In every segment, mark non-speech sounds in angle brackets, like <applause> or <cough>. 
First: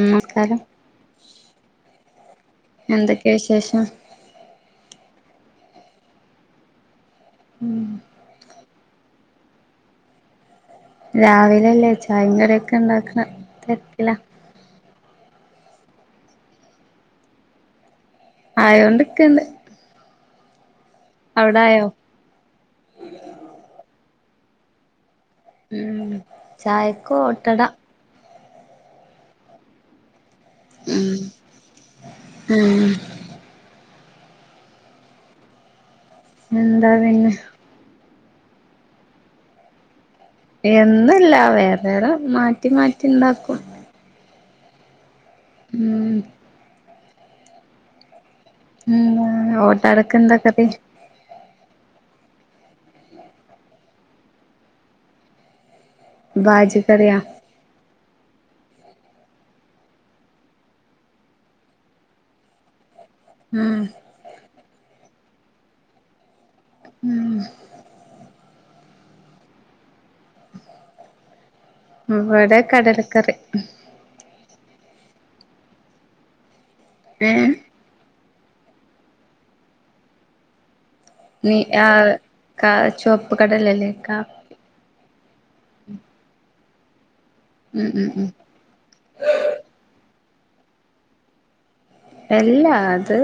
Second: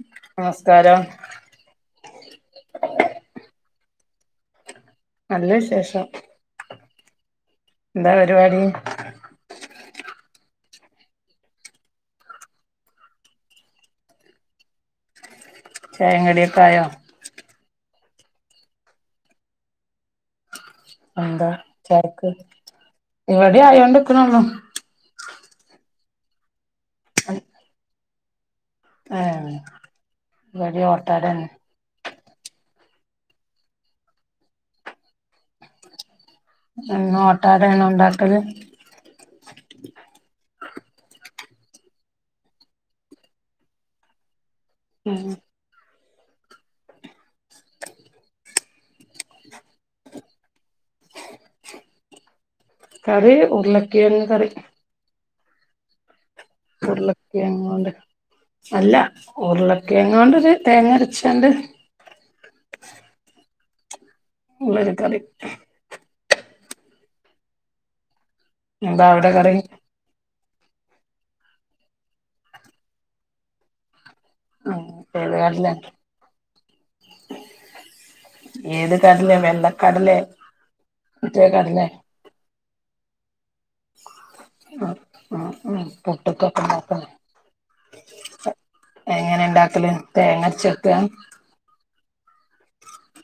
നമസ്കാരം എന്തൊക്കെ വിശേഷം? നല്ല വിശേഷം ഉം എന്താ പരിപാടി രാവിലല്ലേ ചായിം കടിയൊക്കെ ഇണ്ടാക്ക്ണെ തെരകിലാ ചായിം കടിയൊക്കായോ? ആയോണ്ട്ക്ക്ണ്ട് എന്താ ആയോ ചോറ്ക്ക് ഇവടിം ആയോണ്ട്ക്ക്ണൊള്ളൂ ഉം ചായക്കോട്ടട ഏഹ് ഇവടിം ഉം ഓട്ടടെന്നെ ഉം എന്താ എന്നും പിന്നെ ഓട്ടടേണോണ്ടാക്കല് എന്നുല്ല വേറെ വേറെ മാറ്റി മാറ്റി ഇണ്ടാക്കും ഉം ഉം ഉം ഓട്ടടെക്കന്താ കറി കറി ഉർളകിഴങ്ങ് കറി ബാജി കറിയാ ഉർളകിഴങ്ങോണ്ട് അല്ല ഉർളക്കിഴ ങ്ങോണ്ടൊര് തേങ്ങരച്ചാണ്ട് ഉം ഇള്ളൊരു കറി ഉം എന്താ അവടെ കറി ഇവടെ കടലക്കറി ഉം ഏത് കടലെ ഏഹ് ഏത് കടലെ വെള്ള കടലെ ഉം ആ കാ ചുവപ്പ് കടലല്ലേ ക്കാപ് ആഹ് ആഹ് ആഹ് പുട്ട്ക്കൊക്കെണ്ടാക്ക്ണെ ഉം ഉം ഉം എങ്ങനെ ഇണ്ടാക്കല് തേങ്ങര്ച്ചെക്കാ എല്ലാ അത്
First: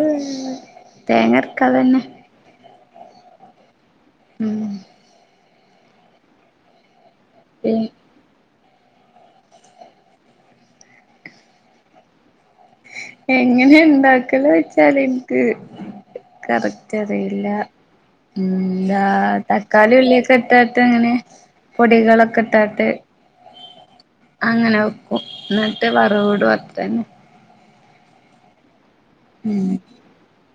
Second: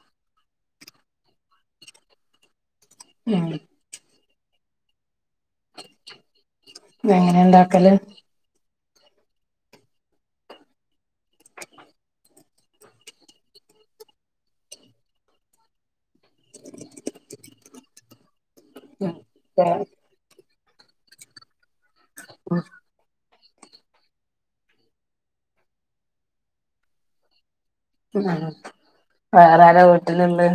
തേങ്ങര്ക്കാതെന്നെ ഉം ഉം എങ്ങനെ ഇണ്ടാക്കല് <inaudible> എങ്ങനെ ഇണ്ടാക്കലോയ്ച്ചാല് ഇൻക്ക് കറക്റ്ററിയില്ല ഉം എന്താ ഉം തക്കാളി ഉള്ളിയൊക്കെ ഇട്ടാട്ടങ്ങനെ പൊടികളൊക്കെ ഇട്ടാട്ട് അങ്ങനെ വെക്കും ന്നട്ട് വറവ്ടും അത്രെന്നെ ഉം ഉം വേറാരാ വീട്ട്ല്ള്ളത്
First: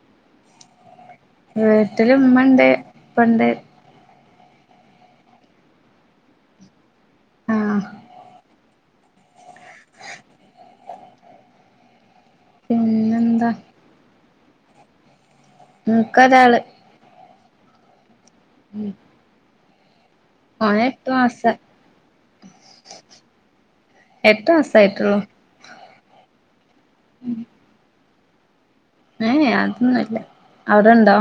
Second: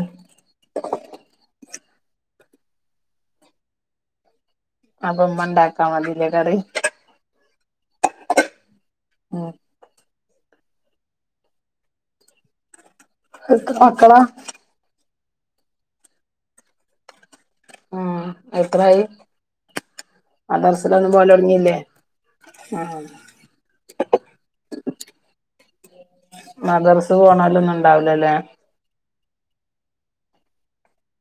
വീട്ട്ല് ഇമ്മണ്ട് ഇപ്പണ്ട് അപ്പം ഇമ്മ ഇണ്ടാക്കാ മതില്ലേ കറി ആഹ് ഉം <unintelligible> പിന്നെന്ത എത്ര മക്കളാ ഇൻക്കൊരാള് ആഹ് എത്രായി ഓന് എട്ട് മദർസിലെന്നും മാസ പോവലൊടങ്ങില്ലേ ആഹ് എട്ട് മാസായിട്ടൊള്ളൂ മദർസ് പോണല്ലൊന്നും ഇണ്ടാവൂലല്ലേ എ ഏ അതൊന്നുല്ല അവിടെണ്ടോ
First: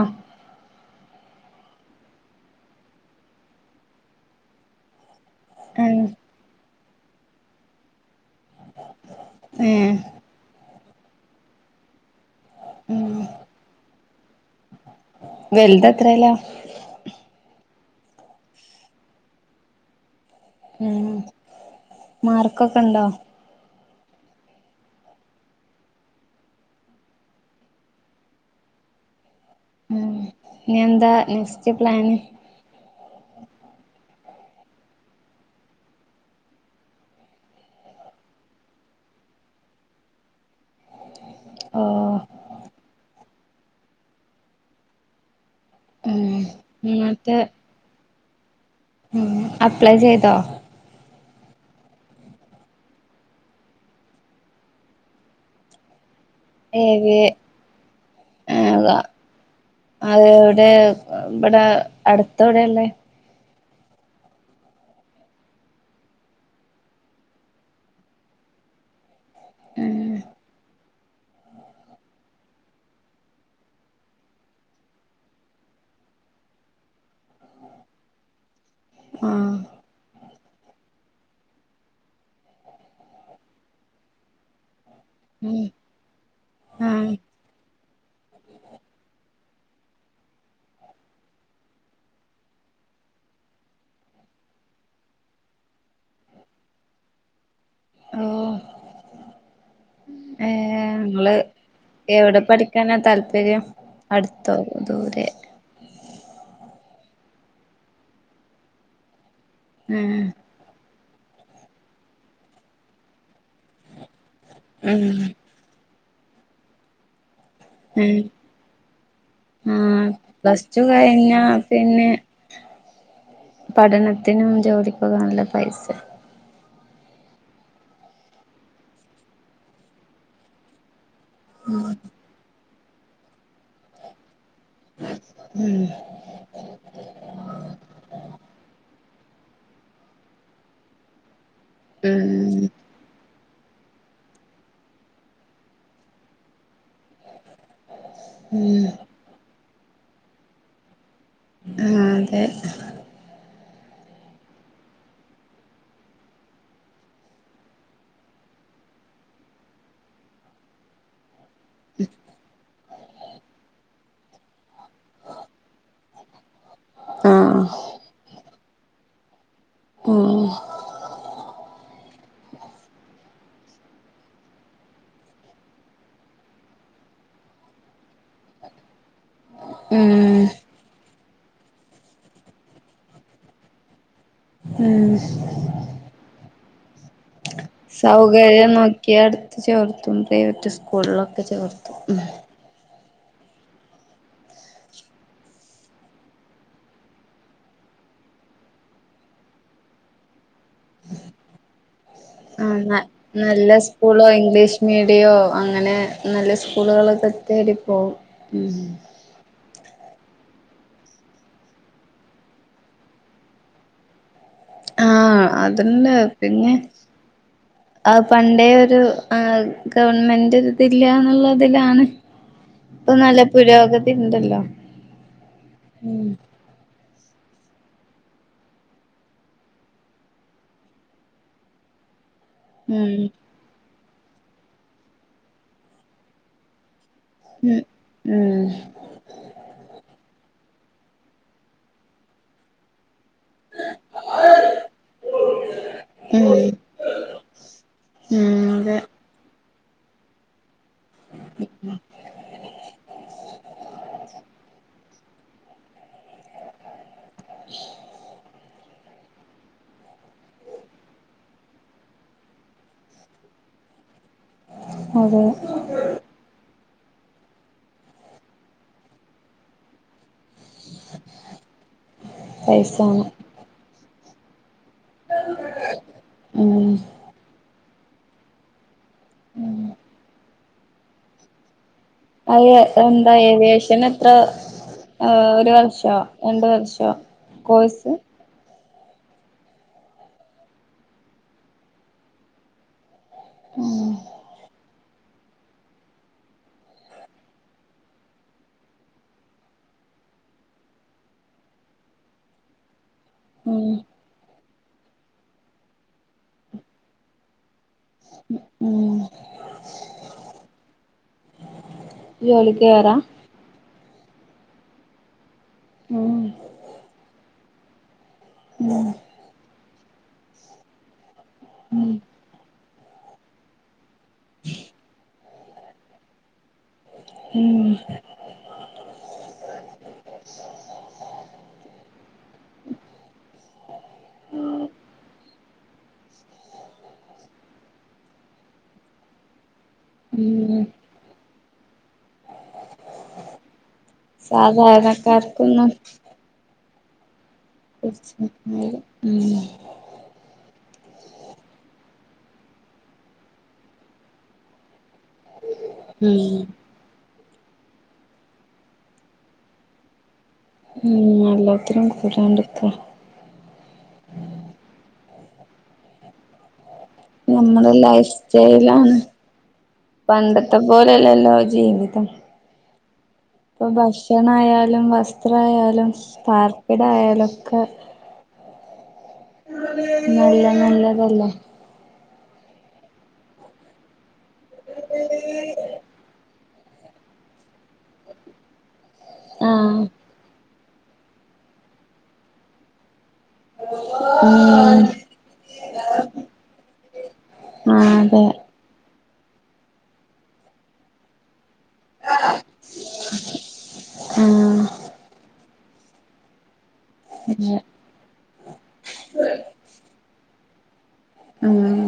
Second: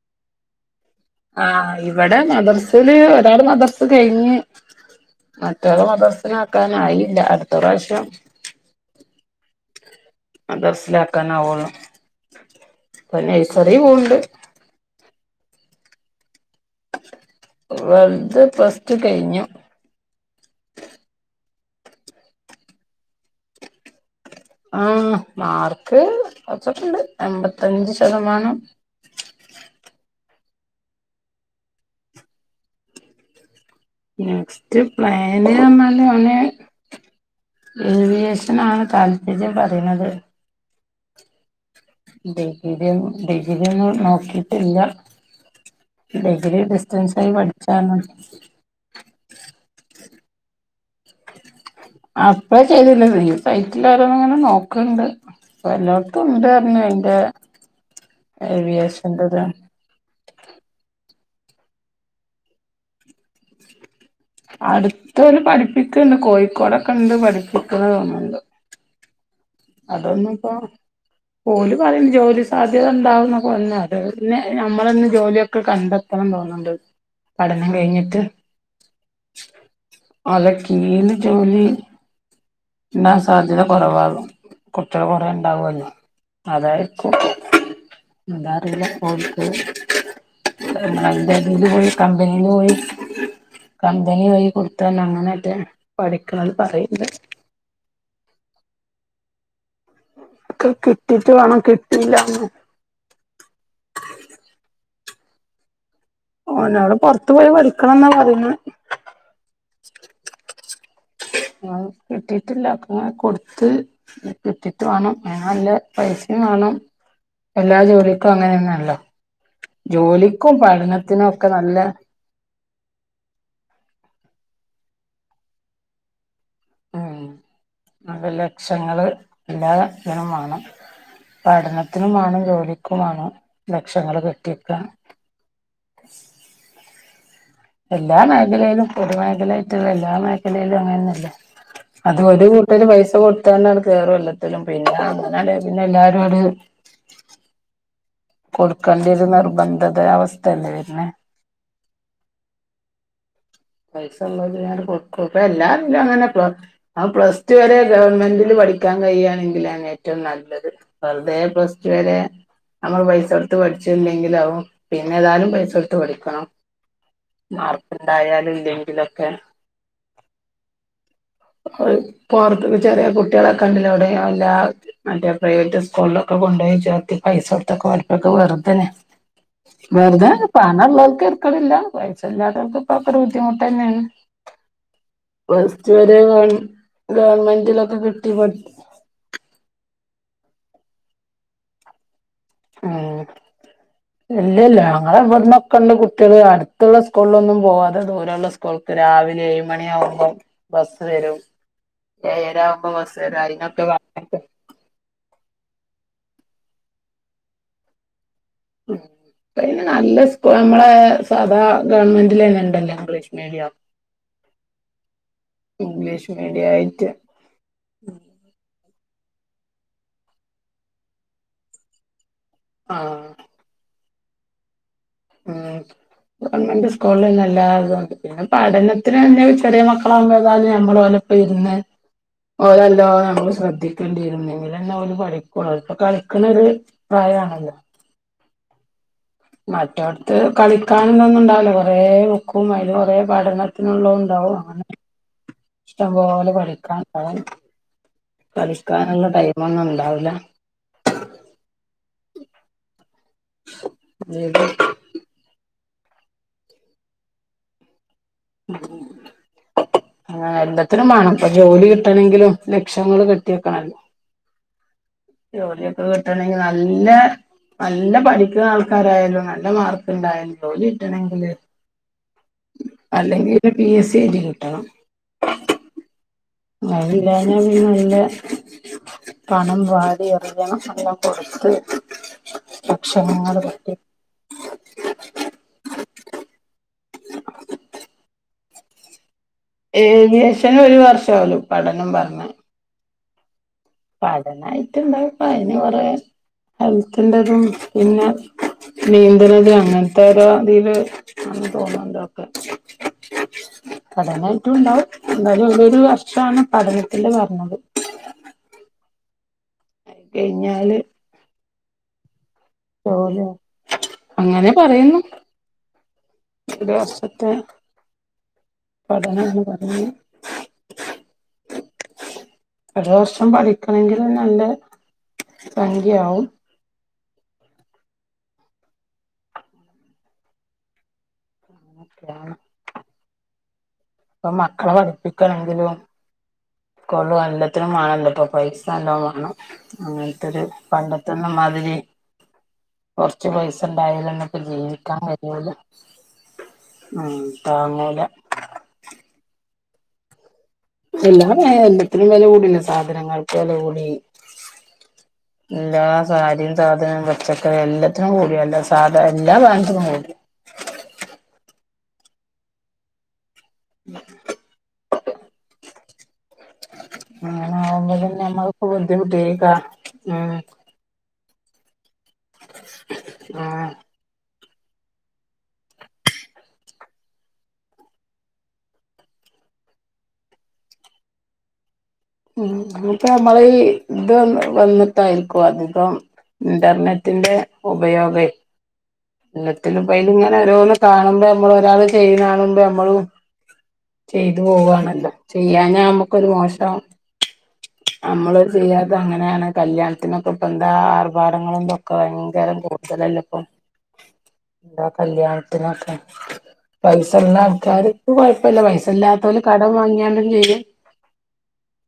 ആഹ് ഇവിടെ മദർസില് ഒരാള് മദർസ് കഴിഞ്ഞ് മറ്റോള് ഉം മദർസ് നാക്കാനായില്ല അട്ത്ത പ്രാശ്യം ഏഹ് മതർസിലാക്കാനവെള്ളൂ. ഉം പ്പ നൈസറീ പോവ്ണ്ട്. വെൽതെത്രേലാ.? വൽത് പ്ലസ്റ്റു കഴിഞ്ഞു. ഉം, മാർക്കൊക്കെ ണ്ടോ.? ആഹ് മാർക്ക് കെർച്ചൊക്കെണ്ട്. എമ്പത്തഞ്ച് ശെതമാനം. ഉം, നി എന്താ, നെക്സ്റ്റ് പ്ലാന്. നെക്സ്റ്റ് പ്ലാന് ന്നർഞാല് ഓന്. ഏവിയേഷെനാണ് താൽപര്യം പറിണത്. ഓഹ് ഡിഗ്രിം, ഡിഗ്രിയെന്നും നോക്കീട്ടില്ല. ഉം ഡഗ്രി ഡിസ്റ്റൻസായി എന്നിട്ട് പഠിച്ചാൽ മതി. ഉം, അപ്ലൈ ചെയ്തോ.? അപ്ലേ ചെയ്തില്ല. സൈറ്റിൽ ഓരോന്ന് ങ്ങനെ നോക്ക്ണ്ട്. പ്പ എല്ലേട്ത്ത്ണ്ട് ർഞ്. ന്ന് ഏത് അയിന്റെ ഏഹ് ഏവിയേഷെൻ്റെതാ. അത് എവിടെ, വടെ അട്ത്തേടെള്ളത്. അട്ത്തൊര് പഠിപ്പിക്ക്ണ്ട്. കോഴിക്കോടൊക്കെ ണ്ട് പഠിപ്പിക്ക്ണ് തോന്ന്ണ്ട്. ഉം അതെന്ന് പ്പോ. ഓല് പറയുന്നു ജോലി സാധ്യത ഉണ്ടാവു ന്നെക്കെ. പിന്നെ ഞമ്മളെന്നെ ജോലിയൊക്കെ കണ്ടെ തോന്നുന്നു ണ്ട്. പഠനം കഴിഞ്ഞിട്ട്. ആഹ് ഓലെ ക്കീന്ന് ജോലി. ണ്ടാവാൻ സാധ്യത കുറവാണ്. കുട്ട്യള് കുറെ ഉം ണ്ടാവല്ലോ. അതായിരിക്കും, ആഹ് എന്താ അറില. കൊട്ക്കേ. നല്ലതീന്ന് പോയി. കമ്പനീന്ന് പോയി. കമ്പനി വയി കൊടുത്ത ന്നെ അങ്ങനെറ്റെ പഠിക്ക്ണത് പറയ്ണ്ട്. ഓഹ് ഒക്കെ ഏഹ് കിട്ടിട്ട് ങ്ങള് വേണം എവിടെ കിട്ടിയില്ലാന്ന് പഠി ക്കാനാ താല്പര്യം. അടുത്തോ ദൂരെ. ഓനവടെ പെർത്ത് പോയി പടിക്കെണെന്നാ പറീണെ. ഉം ഉം ആഹ് കിട്ടീട്ടില്ല. അപ്പെ കൊട്ത്ത് കിട്ടിട്ട് ഉം വേണം. അതാ നല്ലെ.. പൈസിം വാണം. എല്ലാ ഉം ജോലിക്കും അങ്ങനെന്നല്ലോ. ആഹ് ജോലിക്കും പ്ലസ് ടു പഠനത്തിനും കഴിഞ്ഞാ ഒക്കെ നല്ല. പിന്നെ പഠനത്തിനും ജോലികെക്കെ നല്ല പൈസെ. ഉം നല്ല ലക്ഷങ്ങള് എല്ലാ തിനും വാണം. പഠനത്തിനു വാണം, ജോലിക്കും വാണം, ലക്ഷങ്ങള് കെട്ടി ക്കാ. ഉം. എല്ലാ മേഖലയിലും പൊതു മേഖലായിട്ട്ള്ള എല്ലാ മേഖലയിലും അങ്ങനെന്നെല്ലെ. അത് ഒരു ഉം വര് പൈസ കൊടുത്താണ്ട് കെറും എല്ലത്തിലും. പിന്നെ അങ്ങനാണ്ട് പിന്നെ എല്ലാരും ഒര് ഉം കൊടുക്കേണ്ടിയ ഒരു നിർബന്ധത അവസ്ഥ യെല്ലെ വരുന്നെ. ആഹ്, അതെ. പൈസള്ളേര് വെആണ്ട് കൊടുക്കും. ഇപ്പ എല്ലാരുല്ലാ അങ്ങനെ പ്പ. ആഹ് പ്ലസ് ടു വരെ ഗവൺമെന്റില് പഠിക്കാൻ കഴിയാണെങ്കിലാണ് ഏറ്റവും നല്ലത്. വെറുതെ പ്ലസ് റ്റുവരെ നമ്മള് പൈസടുത്ത് പഠിച്ചില്ലെങ്കില് അഉം. പിന്നെ ഏതാലും പൈസട്ത്ത് പടിക്കെണം. ആഹ് മാർക്ക് ണ്ടായാലും ഇല്ലെങ്കിലൊക്കെ. ഉം ഉം പുറത്തന്ന് ചെറിയ കുട്ടികളെ കണ്ടില്ലേ. അവിടെ എല്ലാ മറ്റേ പ്രൈവറ്റ് സ്കൂൾലൊക്കെ കൊണ്ടോയി ചേർത്തി പൈസ കൊടുത്തൊക്കെ പഠിപ്പൊക്കെ വെറുതെനെ. ഉം വെറുതെനല്ലാ പണം ഉള്ളോൽക്ക് തര്ക്കെടില്ലാ പൈസല്ലാത്തോൽക്ക് ഇപ്പോ അതൊക്കൊരു ബു ദ്ധിമുട്ടന്നേണ്. ഉം. പ്ലസ്റ്റ് ടു വരെ ഗവൺ ഗവൺമെന്റ്ലൊക്കെ കിട്ടി പഠ് <unintelligible> എടുത്ത് ചേർത്തുമ്പേ <unintelligible> സ്കൂളിലൊക്കെ ചേർത്തും. ആഹ്. ഇല്ല ല്ല്യാ. ഞങ്ങളെ ഇവട്ന്നൊക്കെള്ള കുട്ടിയേള് അടുത്തുള്ള സ്കൂളിലൊന്നും പോവാതെ ദൂരള്ള സ് കൂൾക്ക് രാവിലെ ഏഴ് മണി ആകുമ്പം ബസ്സ് വരും. ആഹ് ഏയരാവുമ്പോ ന ബസ്സ് വരും നല്ല അയിനൊക്കെ സ്കൂളോ <unintelligible> ഇംഗ്ലീഷ് മീഡിയോ അങ്ങനെ നല്ല സ്കൂളുകളൊക്ക തേടി പോവും ഉം. ഇപ്പയ്ന് നല്ല സ്കൂ നമ്മളെ സാദാ ഗവൺമെന്റിലെന്നെ ഇണ്ടല്ലോ ഇംഗ്ലീഷ് മീഡിയം. ആഹ് അത്ണ്ട് ഇംഗ്ലീഷ് മീഡിയം പിന്നെ ആയിട്ട് അത് പണ്ടേ ഒരു ആഹ് ഗവൺമെന്റ് ഒര്തില്ല്യാന്ന്ള്ളെ ഇതിലാണ്. ഇപ്പം ആഹ് നല്ല പുരോഗതി ഇണ്ടല്ലോ. ഉം ഗവൺമെന്റ് സ്കൂളിലെന്നെ എല്ലാതൂണ്ട്. പിന്നെ പഠനത്തിനെന്നെ ചെറിയ മക്കളാകുമ്പം ഏതാലും ഞമ്മള് ഓലപ്പം ഇരുന്ന്. ഓലെ നല്ലോ ഉം ഞമ്മള് ശ്രദ്ധിക്കേണ്ടിവരും. എന്നെങ്കിലേ ഓല് പഠിക്കോള്ളു ഓല് ഇപ്പ കളിക്ക്ണൊര് പ്രായാണല്ലോ. ഉം. മറ്റോട്ത്ത് കളിക്കാന് എന്നൊന്നും ഉണ്ടാവൂലാ കൊറേ ബുക്കും അതില് കൊറെ പഠനത്തിനുള്ളതും ഇണ്ടാവും അങ്ങനെ ഉം ഇഷ്ടംപോലെ ഉം പഠിക്കാൻ <unintelligible> ഉം അതെ പഠിക്കാനുള്ള ടൈമൊന്നും ഉണ്ടാവൂല. <unintelligible> <unintelligible> <unintelligible> ഉം <unintelligible> ആഹ് എല്ലത്തിനും മാണം ഇപ്പം ജോലി കിട്ടണങ്കിലും ലക്ഷങ്ങള് കെട്ടി വെക്കണല്ലോ. അതെ ജോലിയൊക്കെ കിട്ടണെങ്കി നല്ല നല്ല പഠിക്ക്ണ ആൾക്കാരായാലും നല്ല മാർക്ക് ണ്ടായാലും ജോലി കിട്ടണെങ്കില് പൈസ് അല്ലെങ്കി പിന്നെ പി എസ് സി എഴുതി കിട്ടണം. ആ <unintelligible> അതില്ലാഞ്ഞാ പിന്നേ നല്ലെ പണം വാരി എറി യണം നല്ലോം കൊട്ത്ത് അത് എന്താ ഏവിയേഷന് ഇത്ര ഏഹ് ഒരു വർഷോ രണ്ട് വർഷോ കോഴ്സ്? ഏവിയേഷന് ഒരു വർഷാ ഓല് പഠനം പറ്ഞ്ഞെ. ഉം. പഠനായിട്ട് ഇണ്ടാവും ഇപ്പൊ അയ്ന് കൊറെ. ഹെൽത്തിന്റെതും പിന്നെ നീന്ത്ണതും അങ്ങനത്തെ ഓരോ ഇതില് ആന്ന് തോന്ന്ണ്ട് ഒക്കെ. ഉം. പഠനായിട്ടും ഇണ്ടാവും. എന്തായാലും ഓലൊരു വർഷാണ് പഠനത്തില് പറഞ്ഞത്. ഉം അത് കഴിഞ്ഞാല് ജോലിക്ക് കേറാ പോവലാ അങ്ങനെ പറയുന്നു ഉം രണ്ട് വർഷത്തെ ഉം പഠനംന്ന് പറഞ്ഞു ഉം ഒരു വർഷം പഠിക്കണെങ്കിൽ നല്ല സംഖ്യയാവും ഉം <unintelligible> ഇപ്പൊ മക്കളെ പഠിപ്പിക്കാണെങ്കിലും കൊള്ളും എല്ലാത്തിനും വേണല്ലോ ഇപ്പൊ പൈസ നല്ലോം വേണം അങ്ങനത്തെൊരു ഉം പണ്ടത്തൊന്നും മാതിരി കൊറച്ച് പൈസ ഇണ്ടായലെന്ന ഇപ്പ ജീവിക്കാൻ കഴിയൊള്ളൂ സാധാരണക്കാർക്കൊന്നും ആഹ് തീർച്ചയായും ഉം എല്ലാ എല്ലത്തിനും വില കൂടിയല്ലോ സാധനങ്ങൾക്ക് വില കൂടി എല്ലാ ഉം സാരിയും സാധനം പച്ച എല്ലത്തിനും കൂടിയല്ലോ സാധ എല്ലാ സാധനത്തിനും കൂടി ഉം എല്ലാത്തിനും കൂടാണ്ട്ക്ക <unintelligible> ആണോ നമ്മുടെ ലൈഫ് നമ്മൾ ഇപ്പൊ സ്റ്റൈലാണ് ബുദ്ധിമുട്ടേനി പോല അല്ലല്ലോ ജീവിതം ആഹ് ഭക്ഷണായാലും വസ്ത്രായാലും പാർപ്പിടായാലും ഒക്കെ നല്ല നല്ലതല്ലെ ഇനി ഇപ്പൊ നമ്മള് ഇത്‌ വന്നിട്ടായിരിക്കും അധികം ഇൻറർനെറ്റിറെ ഉപയോഗെ എല്ലത്തിലും ആഹ് ഇപ്പൊ അയില് ഇങ്ങനെ ഓരോന്ന് കാണുമ്പോ നമ്മള് ഒരാള് ചെയ്യ്ണ കാണുമ്പോ നമ്മളും ചെയ്തു ഉം പോവവാണല്ലോ ചെയ്യാഞ്ഞാ നമ്മുക്കൊരു മോശാണ് ആഹ് അതെ നമ്മള് ചെയ്യാത്ത അങ്ങനെയാണ് കല്യാണത്തിനൊക്കെ ഇപ്പ എന്താ ആർഭാടങ്ങളും ഭയങ്കരം കൂടുതലല്ലെ ഇപ്പം ആഹ എന്താ കല്യാണത്തിനൊക്കെ പൈസ ഇള്ള അതെ ആൾക്കാര് കുഴപ്പില്ല പൈസ ഇല്ലാത്തോല് കടം വാങ്ങിങ്ങാണ്ടും ചെയ്യും ആഹ്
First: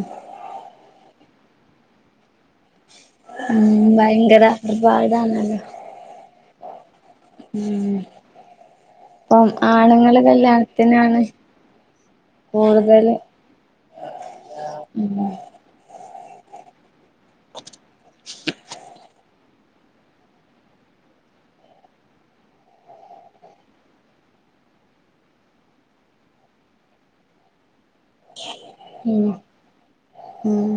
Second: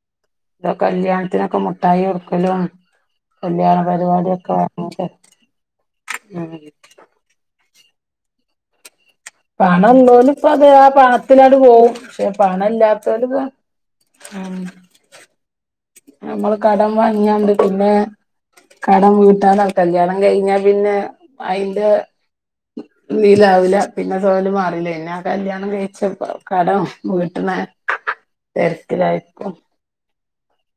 ഇതൊ കല്യാണത്തിനൊക്കെ മുട്ടായി കൊടുക്കലും കല്യാണ ഉം പരിപാടി ഭയങ്കര ഒക്കെ ആർഭാടാണല്ലോ ഉം ഇപ്പം പണം ആണുങ്ങള് ഇള്ളോല് ഇപ്പ അത് ആ കല്യാണത്തിനാണ് പണത്തിലണ്ട് പോവും പക്ഷെ പണ കൂടുതല് ഇല്ലാത്തോല് ഇത് ആഹ പിന്നെ ഞമ്മള് കടം വാങ്ങിയാണ്ട് പിന്നെ കടം വീട്ടാലോ കല്യാണം കഴിഞ്ഞാ പിന്നെ അയിന്റെ നീലാവൂല പിന്നെ സോല് മാറിലെ പിന്നെ ആ കല്യാണം കഴിച്ച കടം വീട്ട്ണ ഉം തെരക്കിലായിരിക്കും ഉം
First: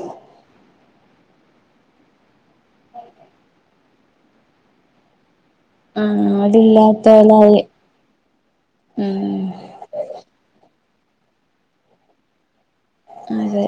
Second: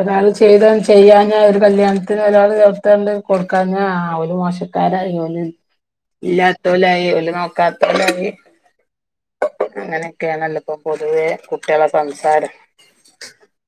ഒരാള് ചെയ്ത ചെയ്യാഞ്ഞാ ഒര് കല്യാണത്തിന് ഒരാള് ചേർത്തണ്ട് കൊടുക്കാഞ്ഞാ ആഹ് ഒരു മോശം കരയോല് ആഹ് ഇല്ലാത്തോലായി ഓല് അതില്ലാത്തോലായി നോക്കാ ഉം അങ്ങനെയൊക്കെയാണല്ലൊപ്പ പൊതുവേ കുട്ടിയള സംസാരം അതെ